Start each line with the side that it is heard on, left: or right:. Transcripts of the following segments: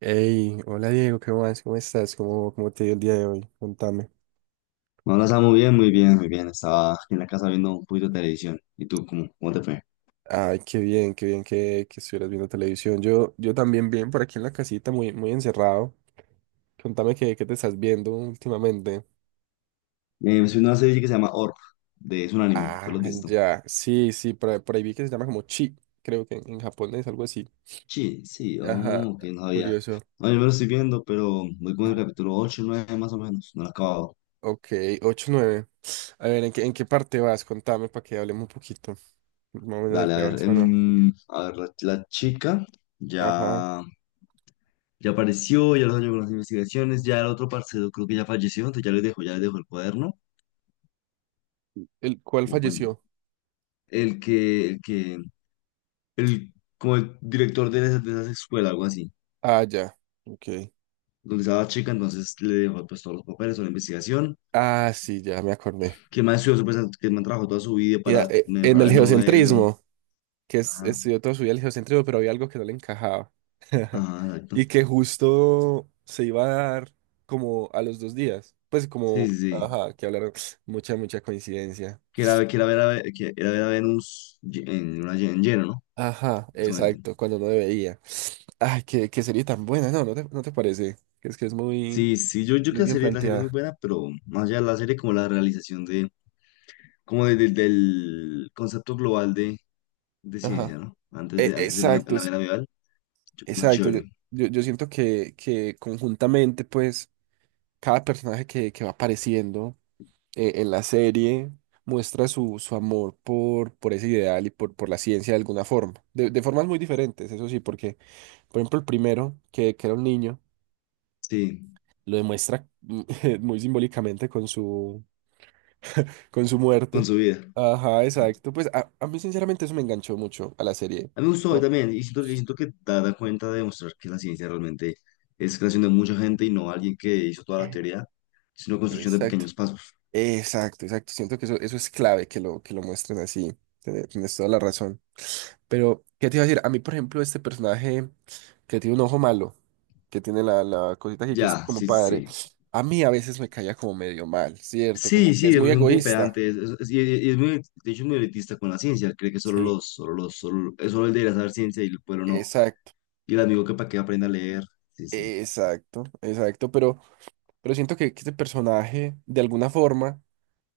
right: Hey, hola Diego, ¿qué más? ¿Cómo estás? ¿Cómo te dio el día de hoy? Contame.
left: No, la muy bien, muy bien, muy bien. Estaba aquí en la casa viendo un poquito de televisión. ¿Y tú, cómo te fue?
right: Ay, qué bien, qué bien que estuvieras viendo televisión. Yo también bien por aquí en la casita, muy, muy encerrado. Contame qué te estás viendo últimamente.
left: Me estoy una serie que se llama Orb, es un anime, ¿tú
right: Ah,
left: lo has visto?
right: ya. Sí, sí, ahí por ahí vi que se llama como chi, creo que en japonés, algo así.
left: Sí, sí,
right: Ajá,
left: oh, ok, no sabía.
right: curioso.
left: No, yo me lo estoy viendo, pero voy con el capítulo ocho nueve más o menos, no lo he acabado.
right: Ok, 8 9. A ver, ¿en qué parte vas? Contame para que hablemos un poquito. Más o menos en
left: Dale, a
right: qué
left: ver,
right: vas, para no.
left: a ver, la chica
right: Ajá.
left: ya, ya apareció, ya los años con las investigaciones, ya el otro parcero creo que ya falleció, entonces ya les dejo el cuaderno.
right: ¿El cuál
left: como buen-
right: falleció?
left: el que, el, como el director de esa escuela, algo así,
right: Ah, ya. Ok.
left: donde estaba la chica, entonces le dejó pues todos los papeles, toda la investigación,
right: Ah, sí, ya me acordé.
left: que más estudió, pues, que más trabajó toda su vida
right: Mira,
left: para
right: en
left: mejorar
right: el
left: el modelo,
right: geocentrismo, que es,
left: ajá,
right: estudió toda su vida el geocentrismo, pero había algo que no le encajaba.
left: ajá, exacto,
right: Y que justo se iba a dar como a los 2 días. Pues
left: sí,
right: como,
left: sí, sí,
right: ajá, que hablaron. Mucha, mucha coincidencia.
left: que era ver a Venus en lleno, ¿no?
right: Ajá,
left: Justamente.
right: exacto, cuando no debería. Ay, qué serie tan buena, no te parece. Que es muy,
left: Sí, sí, yo creo
right: muy
left: que la
right: bien
left: serie, la serie es muy
right: planteada.
left: buena, pero más allá de la serie, como la realización de del concepto global de
right: Ajá.
left: ciencia, ¿no? Antes de la,
right: Exacto,
left: la
right: es,
left: era medieval, yo creo
right: exacto. Yo,
left: chévere,
right: yo yo siento que conjuntamente, pues. Cada personaje que va apareciendo en la serie muestra su, su amor por ese ideal y por la ciencia de alguna forma, de formas muy diferentes, eso sí, porque, por ejemplo, el primero, que era un niño,
left: sí,
right: lo demuestra muy simbólicamente con su
left: con
right: muerte.
left: su vida.
right: Ajá, exacto. Pues a mí sinceramente eso me enganchó mucho a la serie.
left: A mí me gustó hoy
right: Oh,
left: también, y siento que da, da cuenta de demostrar que la ciencia realmente es creación de mucha gente y no alguien que hizo toda la teoría, sino construcción de
right: exacto.
left: pequeños pasos.
right: Exacto, exacto. Siento que eso es clave que lo muestren así. Tienes toda la razón. Pero, ¿qué te iba a decir? A mí, por ejemplo, este personaje que tiene un ojo malo, que tiene la, la cosita aquí que es
left: Ya,
right: como
left: sí, sí,
right: padre,
left: sí.
right: a mí a veces me caía como medio mal, ¿cierto?
left: Sí,
right: Como que
left: sí,
right: es
left: es
right: muy
left: un poco
right: egoísta.
left: pedante, y es muy, de hecho es muy elitista con la ciencia, cree que
right: Sí.
left: solo, es solo el debería saber ciencia y el pueblo no,
right: Exacto,
left: y el amigo que para que aprenda a leer, sí, sí.
right: exacto, exacto. Pero siento que este personaje, de alguna forma,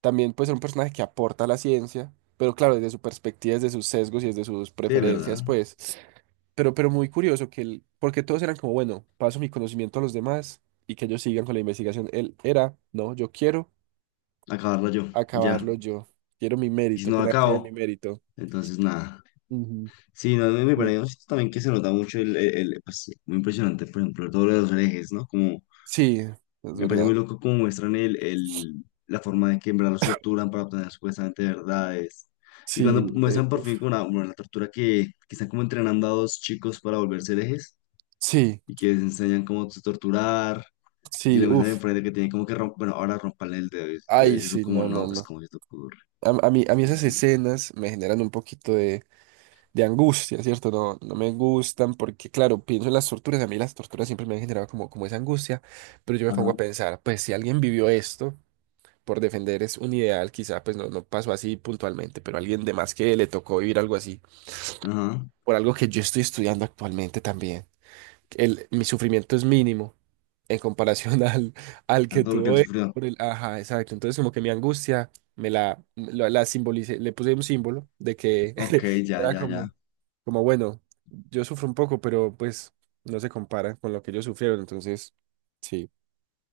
right: también puede ser un personaje que aporta a la ciencia, pero claro, desde su perspectiva, desde sus sesgos y desde sus
left: Sí, de
right: preferencias,
left: verdad.
right: pues. Pero muy curioso que él, porque todos eran como, bueno, paso mi conocimiento a los demás y que ellos sigan con la investigación. Él era, no, yo quiero
left: Acabarla yo, ya.
right: acabarlo yo. Quiero mi
left: Y si
right: mérito,
left: no
right: que
left: la
right: nadie se lleve mi
left: acabo,
right: mérito.
left: entonces nada.
right: Ujú.
left: Sí, no,
right: Es
left: me
right: muy...
left: parece también que se nota mucho pues, sí, muy impresionante, por ejemplo, todo lo de los herejes, ¿no? Como,
right: Sí, es
left: me parece muy
right: verdad.
left: loco cómo muestran la forma de que en verdad los torturan para obtener supuestamente verdades. Y cuando
right: Sí,
left: muestran por
right: uf,
left: fin como una, bueno, la tortura que están como entrenando a dos chicos para volverse herejes
right: sí,
left: y que les enseñan cómo se torturar y que
right: sí,
left: le muestran
right: uff.
left: enfrente que tienen como que romper, bueno, ahora rompan el dedo. Y
right: Ay,
left: ellos son
right: sí,
left: como,
right: no, no,
left: no, pues,
right: no.
left: ¿cómo que te ocurre?
right: A mí, a mí esas
left: Sí.
right: escenas me generan un poquito de angustia, ¿cierto? No, no me gustan porque, claro, pienso en las torturas. A mí las torturas siempre me han generado como, como esa angustia, pero yo me pongo
left: Ajá,
right: a pensar, pues si alguien vivió esto por defender es un ideal, quizá pues no, no pasó así puntualmente, pero alguien de más que le tocó vivir algo así,
left: ajá,
right: por algo que yo estoy estudiando actualmente también. El, mi sufrimiento es mínimo en comparación al, al
left: a
right: que
left: todo lo que él
right: tuvo él
left: sufrió.
right: por el, ajá, exacto. Entonces como que mi angustia me la simbolicé, le puse un símbolo de que
left: Ok, ya,
right: era
left: ya, ya.
right: como, como bueno, yo sufro un poco, pero pues no se compara con lo que ellos sufrieron, entonces sí.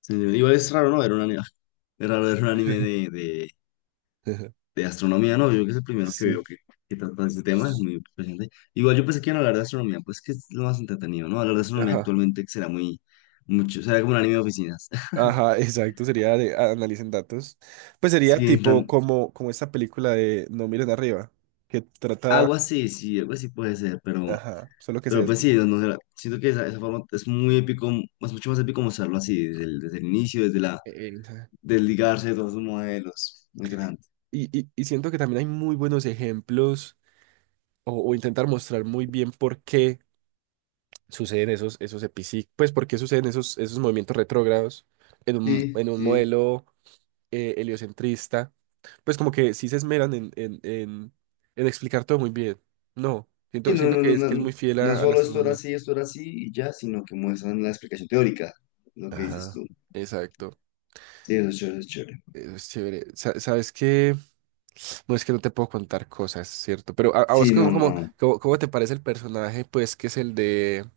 left: Sí, igual es raro, ¿no? Ver un anime, es raro ver un anime de astronomía, ¿no? Yo creo que es el primero que veo
right: Sí.
left: que trata ese tema, es muy presente. Igual yo pensé que iban a hablar de astronomía, pues que es lo más entretenido, ¿no? Hablar de astronomía
right: Ajá.
left: actualmente será muy, mucho, será como un anime de oficinas.
right: Ajá, exacto, sería de analicen datos. Pues sería
left: Sí,
right: tipo como, como esta película de No miren arriba, que trata,
left: algo así, sí, algo así puede ser, pero,
right: ajá, solo que se
left: pero pues sí,
right: desvía.
left: no, no sé, siento que esa forma es muy épico, es mucho más épico mostrarlo así, desde el inicio, desde la,
right: Ajá.
left: desligarse de todos sus modelos. Muy interesante.
right: Y siento que también hay muy buenos ejemplos o intentar mostrar muy bien por qué suceden esos, pues por qué suceden esos, esos movimientos retrógrados
left: Sí,
right: en un
left: sí.
right: modelo heliocentrista. Pues como que sí se esmeran en explicar todo muy bien. No,
left: Y
right: siento, siento que es muy fiel
left: no
right: a la
left: solo
right: astronomía.
left: esto era así y ya, sino que muestran la explicación teórica, lo que dices
right: Ajá,
left: tú.
right: exacto.
left: Sí, eso es chévere, eso es chévere.
right: Eso es chévere. ¿Sabes qué? No es que no te puedo contar cosas, ¿cierto? Pero a vos
left: Sí, no, no.
right: ¿cómo te parece el personaje? Pues que es el de...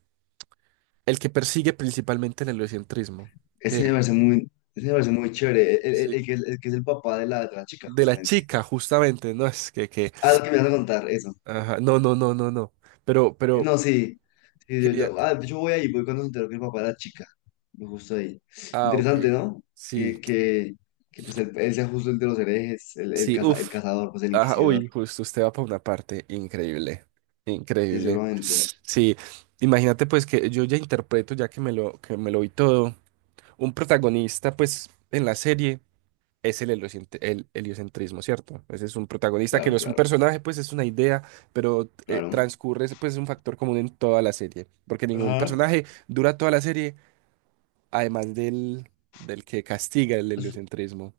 right: El que persigue principalmente el heliocentrismo. Que,
left: Ese me parece muy chévere.
right: sí.
left: El que es el papá de la chica,
right: De la
left: justamente.
right: chica, justamente, ¿no? Es que...
left: Ah, lo que me vas a contar, eso.
right: Ajá. No, no, no, no, no. Pero...
left: No, sí. Sí,
right: Quería...
left: yo voy ahí, voy cuando se enteró que el papá era chica. Yo justo ahí.
right: Ah,
left: Interesante,
right: ok.
left: ¿no?
right: Sí.
left: Que, que, que pues él sea justo el de los herejes,
right: Sí,
left: el
right: uff.
left: cazador, pues el
right: Ajá,
left: inquisidor.
right: uy, justo usted va para una parte increíble,
left: Sí,
right: increíble.
left: seguramente.
right: Sí, imagínate pues que yo ya interpreto, ya que me lo vi todo, un protagonista pues en la serie es el, el heliocentrismo, ¿cierto? Ese es un protagonista que no
left: Claro,
right: es un
left: claro,
right: personaje, pues es una idea, pero
left: claro.
right: transcurre, pues es un factor común en toda la serie, porque ningún
left: Ajá.
right: personaje dura toda la serie, además del, del que castiga el
left: Es-
right: heliocentrismo.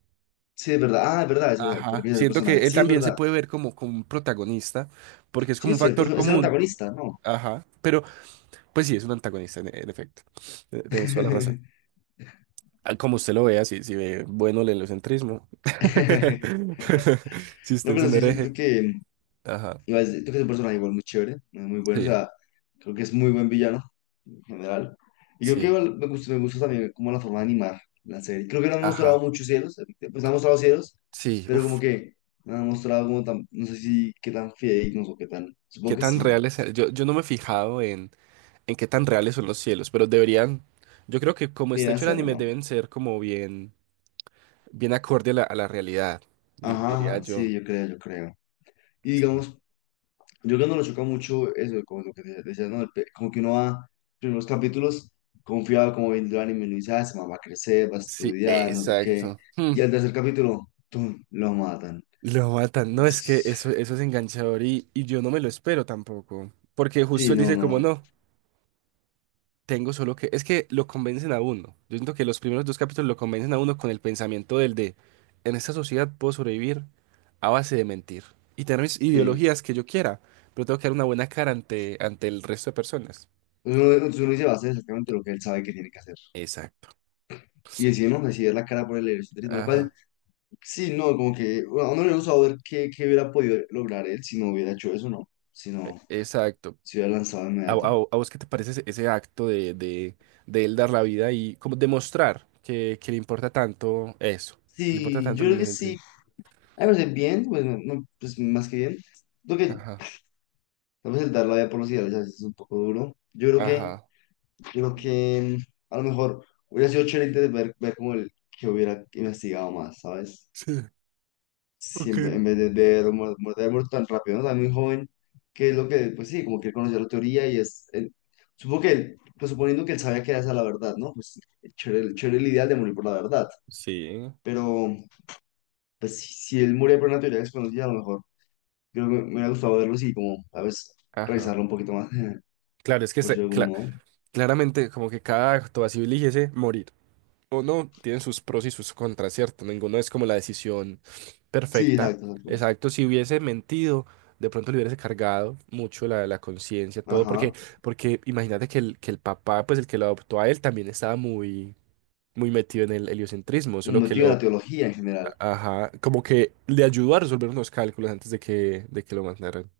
left: sí, es verdad. Ah, es verdad, es verdad. Te
right: Ajá,
left: refieres al
right: siento
left: personaje.
right: que él
left: Sí, es
right: también se
left: verdad.
right: puede ver como, como un protagonista, porque es
left: Sí,
right: como un
left: es cierto.
right: factor
left: Es el
right: común.
left: antagonista, ¿no?
right: Ajá, pero pues sí, es un antagonista, en efecto. Tienes toda la razón. Ah, como usted lo vea, si, si ve bueno el heliocentrismo, si
left: No,
right: usted es
left: pero
right: un
left: sí siento
right: hereje.
left: que,
right: Ajá,
left: igual, siento que es un personaje igual muy chévere, es muy bueno, o
right: sí,
left: sea, creo que es muy buen villano en general. Y creo que
right: sí,
left: igual me gusta también como la forma de animar la serie. Creo que no han mostrado
right: ajá,
left: muchos cielos, pues han mostrado cielos,
right: sí,
left: pero como
right: uff,
left: que no han mostrado como tan, no sé si qué tan fidedignos o qué tan,
right: qué
left: supongo que
right: tan
left: sí,
right: reales. Yo no me he fijado en qué tan reales son los cielos, pero deberían, yo creo que como está
left: deberían
right: hecho el
left: hacerlo,
right: anime,
left: ¿no?
right: deben ser como bien, bien acorde a la realidad,
left: Ajá,
right: diría
left: ajá,
right: yo.
left: sí, yo creo, yo creo. Y
right: Sí.
left: digamos, yo creo que no lo choca mucho eso, como lo que te decía, ¿no? Como que uno va, primeros capítulos, confiado como viendo el anime, uno dice, ah, se va a crecer, va a
right: Sí,
left: estudiar, no sé qué.
right: exacto. Hmm.
left: Y al tercer capítulo, ¡tum!, lo matan.
right: Lo matan. No, es que
left: Entonces,
right: eso es enganchador y yo no me lo espero tampoco. Porque justo
left: sí,
right: él
left: no,
right: dice como
left: no,
right: no, tengo solo que... Es que lo convencen a uno. Yo siento que los primeros dos capítulos lo convencen a uno con el pensamiento del de, en esta sociedad puedo sobrevivir a base de mentir y tener mis
left: sí.
right: ideologías que yo quiera, pero tengo que dar una buena cara ante, ante el resto de personas.
left: Entonces uno dice, va a hacer exactamente lo que él sabe que tiene que hacer.
right: Exacto.
left: Y decide, ¿no? Decide la cara por el egocentrismo, lo
right: Ajá.
left: cual, sí, no, como que bueno, a uno le gusta ver qué, qué hubiera podido lograr él si no hubiera hecho eso, ¿no? Si no,
right: Exacto.
left: se hubiera lanzado de
right: ¿A, a-
left: inmediato.
right: a vos qué te parece ese, ese acto de él dar la vida y como demostrar que le importa tanto eso? Que le importa
left: Sí,
right: tanto
left: yo creo
right: las
left: que sí,
right: entrevistas.
left: a ver, bien, pues, no, no, pues más que bien. Creo que
right: Ajá,
left: tal vez el dar la vida por los ideales a veces es un poco duro.
right: ajá.
left: Yo creo que mm, a lo mejor hubiera sido chévere ver, ver como el que hubiera investigado más, ¿sabes?
right: Sí,
left: Si
right: ok.
left: en, ve- en vez de haber muerto tan rápido, ¿no? Tan muy joven, que es lo que, pues sí, como que él conoció la teoría y es, supongo que, él, pues suponiendo que él sabía que era esa la verdad, ¿no? Pues chévere, chévere el ideal de morir por la verdad,
right: Sí,
left: pero pues si, si él moría por una teoría desconocida, a lo mejor. Creo que me hubiera gustado verlos y como, a veces,
right: ajá.
left: revisarlo un poquito más,
right: Claro, es que
left: por si de algún modo.
right: claramente como que cada acto así eligiese morir. O no, tienen sus pros y sus contras, ¿cierto? Ninguno es como la decisión
left: Sí,
right: perfecta.
left: exacto, exacto.
right: Exacto, si hubiese mentido, de pronto le hubiese cargado mucho la, la conciencia, todo, porque,
left: Ajá.
right: porque imagínate que el papá, pues el que lo adoptó a él, también estaba muy, muy metido en el heliocentrismo,
left: Un
right: solo que
left: motivo de
right: lo,
left: la teología en general.
right: ajá, como que le ayudó a resolver unos cálculos antes de que lo mandaran.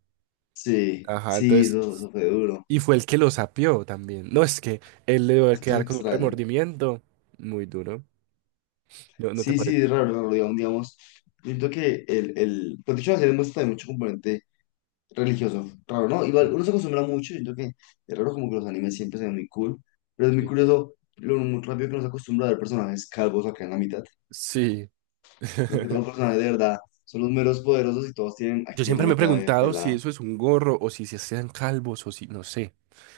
left: Sí,
right: Ajá,
left: sí,
right: entonces,
left: eso fue duro.
right: y fue el que lo sapió también. No, es que él le debe
left: Es que es
right: quedar con un
left: extraño.
right: remordimiento muy duro. ¿No, no te
left: Sí, sí,
right: parece?
left: es raro, raro, digamos, digamos. Yo siento que pues de hecho la serie muestra también mucho componente religioso. Raro, ¿no? Igual
right: Ujú.
left: uno se acostumbra mucho, yo creo que es raro como que los animes siempre se ven muy cool, pero es muy curioso lo muy rápido que uno se acostumbra a ver personajes calvos acá en la mitad.
right: Sí.
left: Como que son personajes de verdad. Son los meros poderosos y todos tienen
right: Yo
left: aquí en la
right: siempre me he
left: mitad de
right: preguntado si
left: pelada.
right: eso es un gorro o si se sean calvos o si, no sé.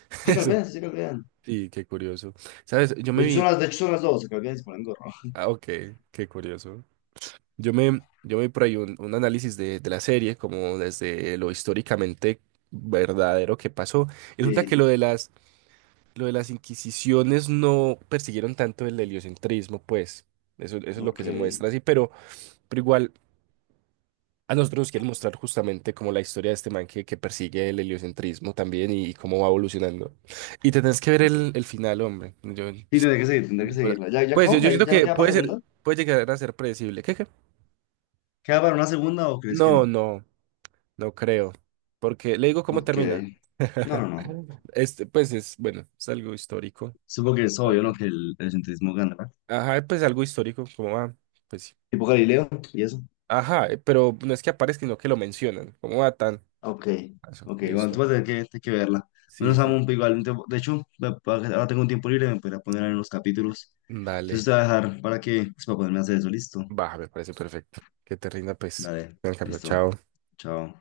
left: Se
right: Eso.
left: calvean, sí se calvean.
right: Sí, qué curioso. ¿Sabes? Yo
left: De
right: me
left: hecho, son
right: vi.
left: las, de hecho son las dos, se calvean y se ponen gorro.
right: Ah, ok, qué curioso. Yo me, yo me vi por ahí un análisis de la serie, como desde lo históricamente verdadero que pasó. Y resulta que
left: Sí,
right: lo de las inquisiciones no persiguieron tanto el heliocentrismo, pues. Eso es lo
left: ok.
right: que se
left: Sí,
right: muestra así, pero igual. A nosotros nos quieren mostrar justamente como la historia de este man que persigue el heliocentrismo también y cómo va evolucionando. Y tenés que ver el final, hombre. Yo,
left: tendré que seguir, tendré que
right: pues
left: seguirla. ¿Ya, ya
right: pues,
left: acabó?
right: yo
left: ¿Ya,
right: siento
left: ya no
right: que
left: queda para
right: puede ser,
left: segunda?
right: puede llegar a ser predecible. ¿Qué, qué?
left: ¿Queda para una segunda o crees que no?
right: No, no, no creo. Porque le digo cómo
left: Ok.
right: termina.
left: No, no, no.
right: Este, pues es, bueno, es algo histórico.
left: Supongo que es
right: Pues
left: obvio, ¿no?
right: bien.
left: Que el egocentrismo gana, ¿verdad?
right: Ajá, pues algo histórico, ¿cómo va, pues sí.
left: Tipo Galileo y eso.
right: Ajá, pero no es que aparezca, sino que lo mencionan. ¿Cómo va tan?
left: Ok.
right: Eso,
left: Ok, bueno, tú
right: listo.
left: vas a tener que verla.
right: Sí,
left: Menos amo,
right: sí,
left: un igual. De hecho, ahora tengo un tiempo libre, me podría poner en los capítulos. Entonces
right: dale.
left: te voy a dejar para que, pues, para ponerme a hacer eso, listo.
right: Va, me parece perfecto. Que te rinda, pues.
left: Dale,
right: En cambio,
left: listo.
right: chao.
left: Chao.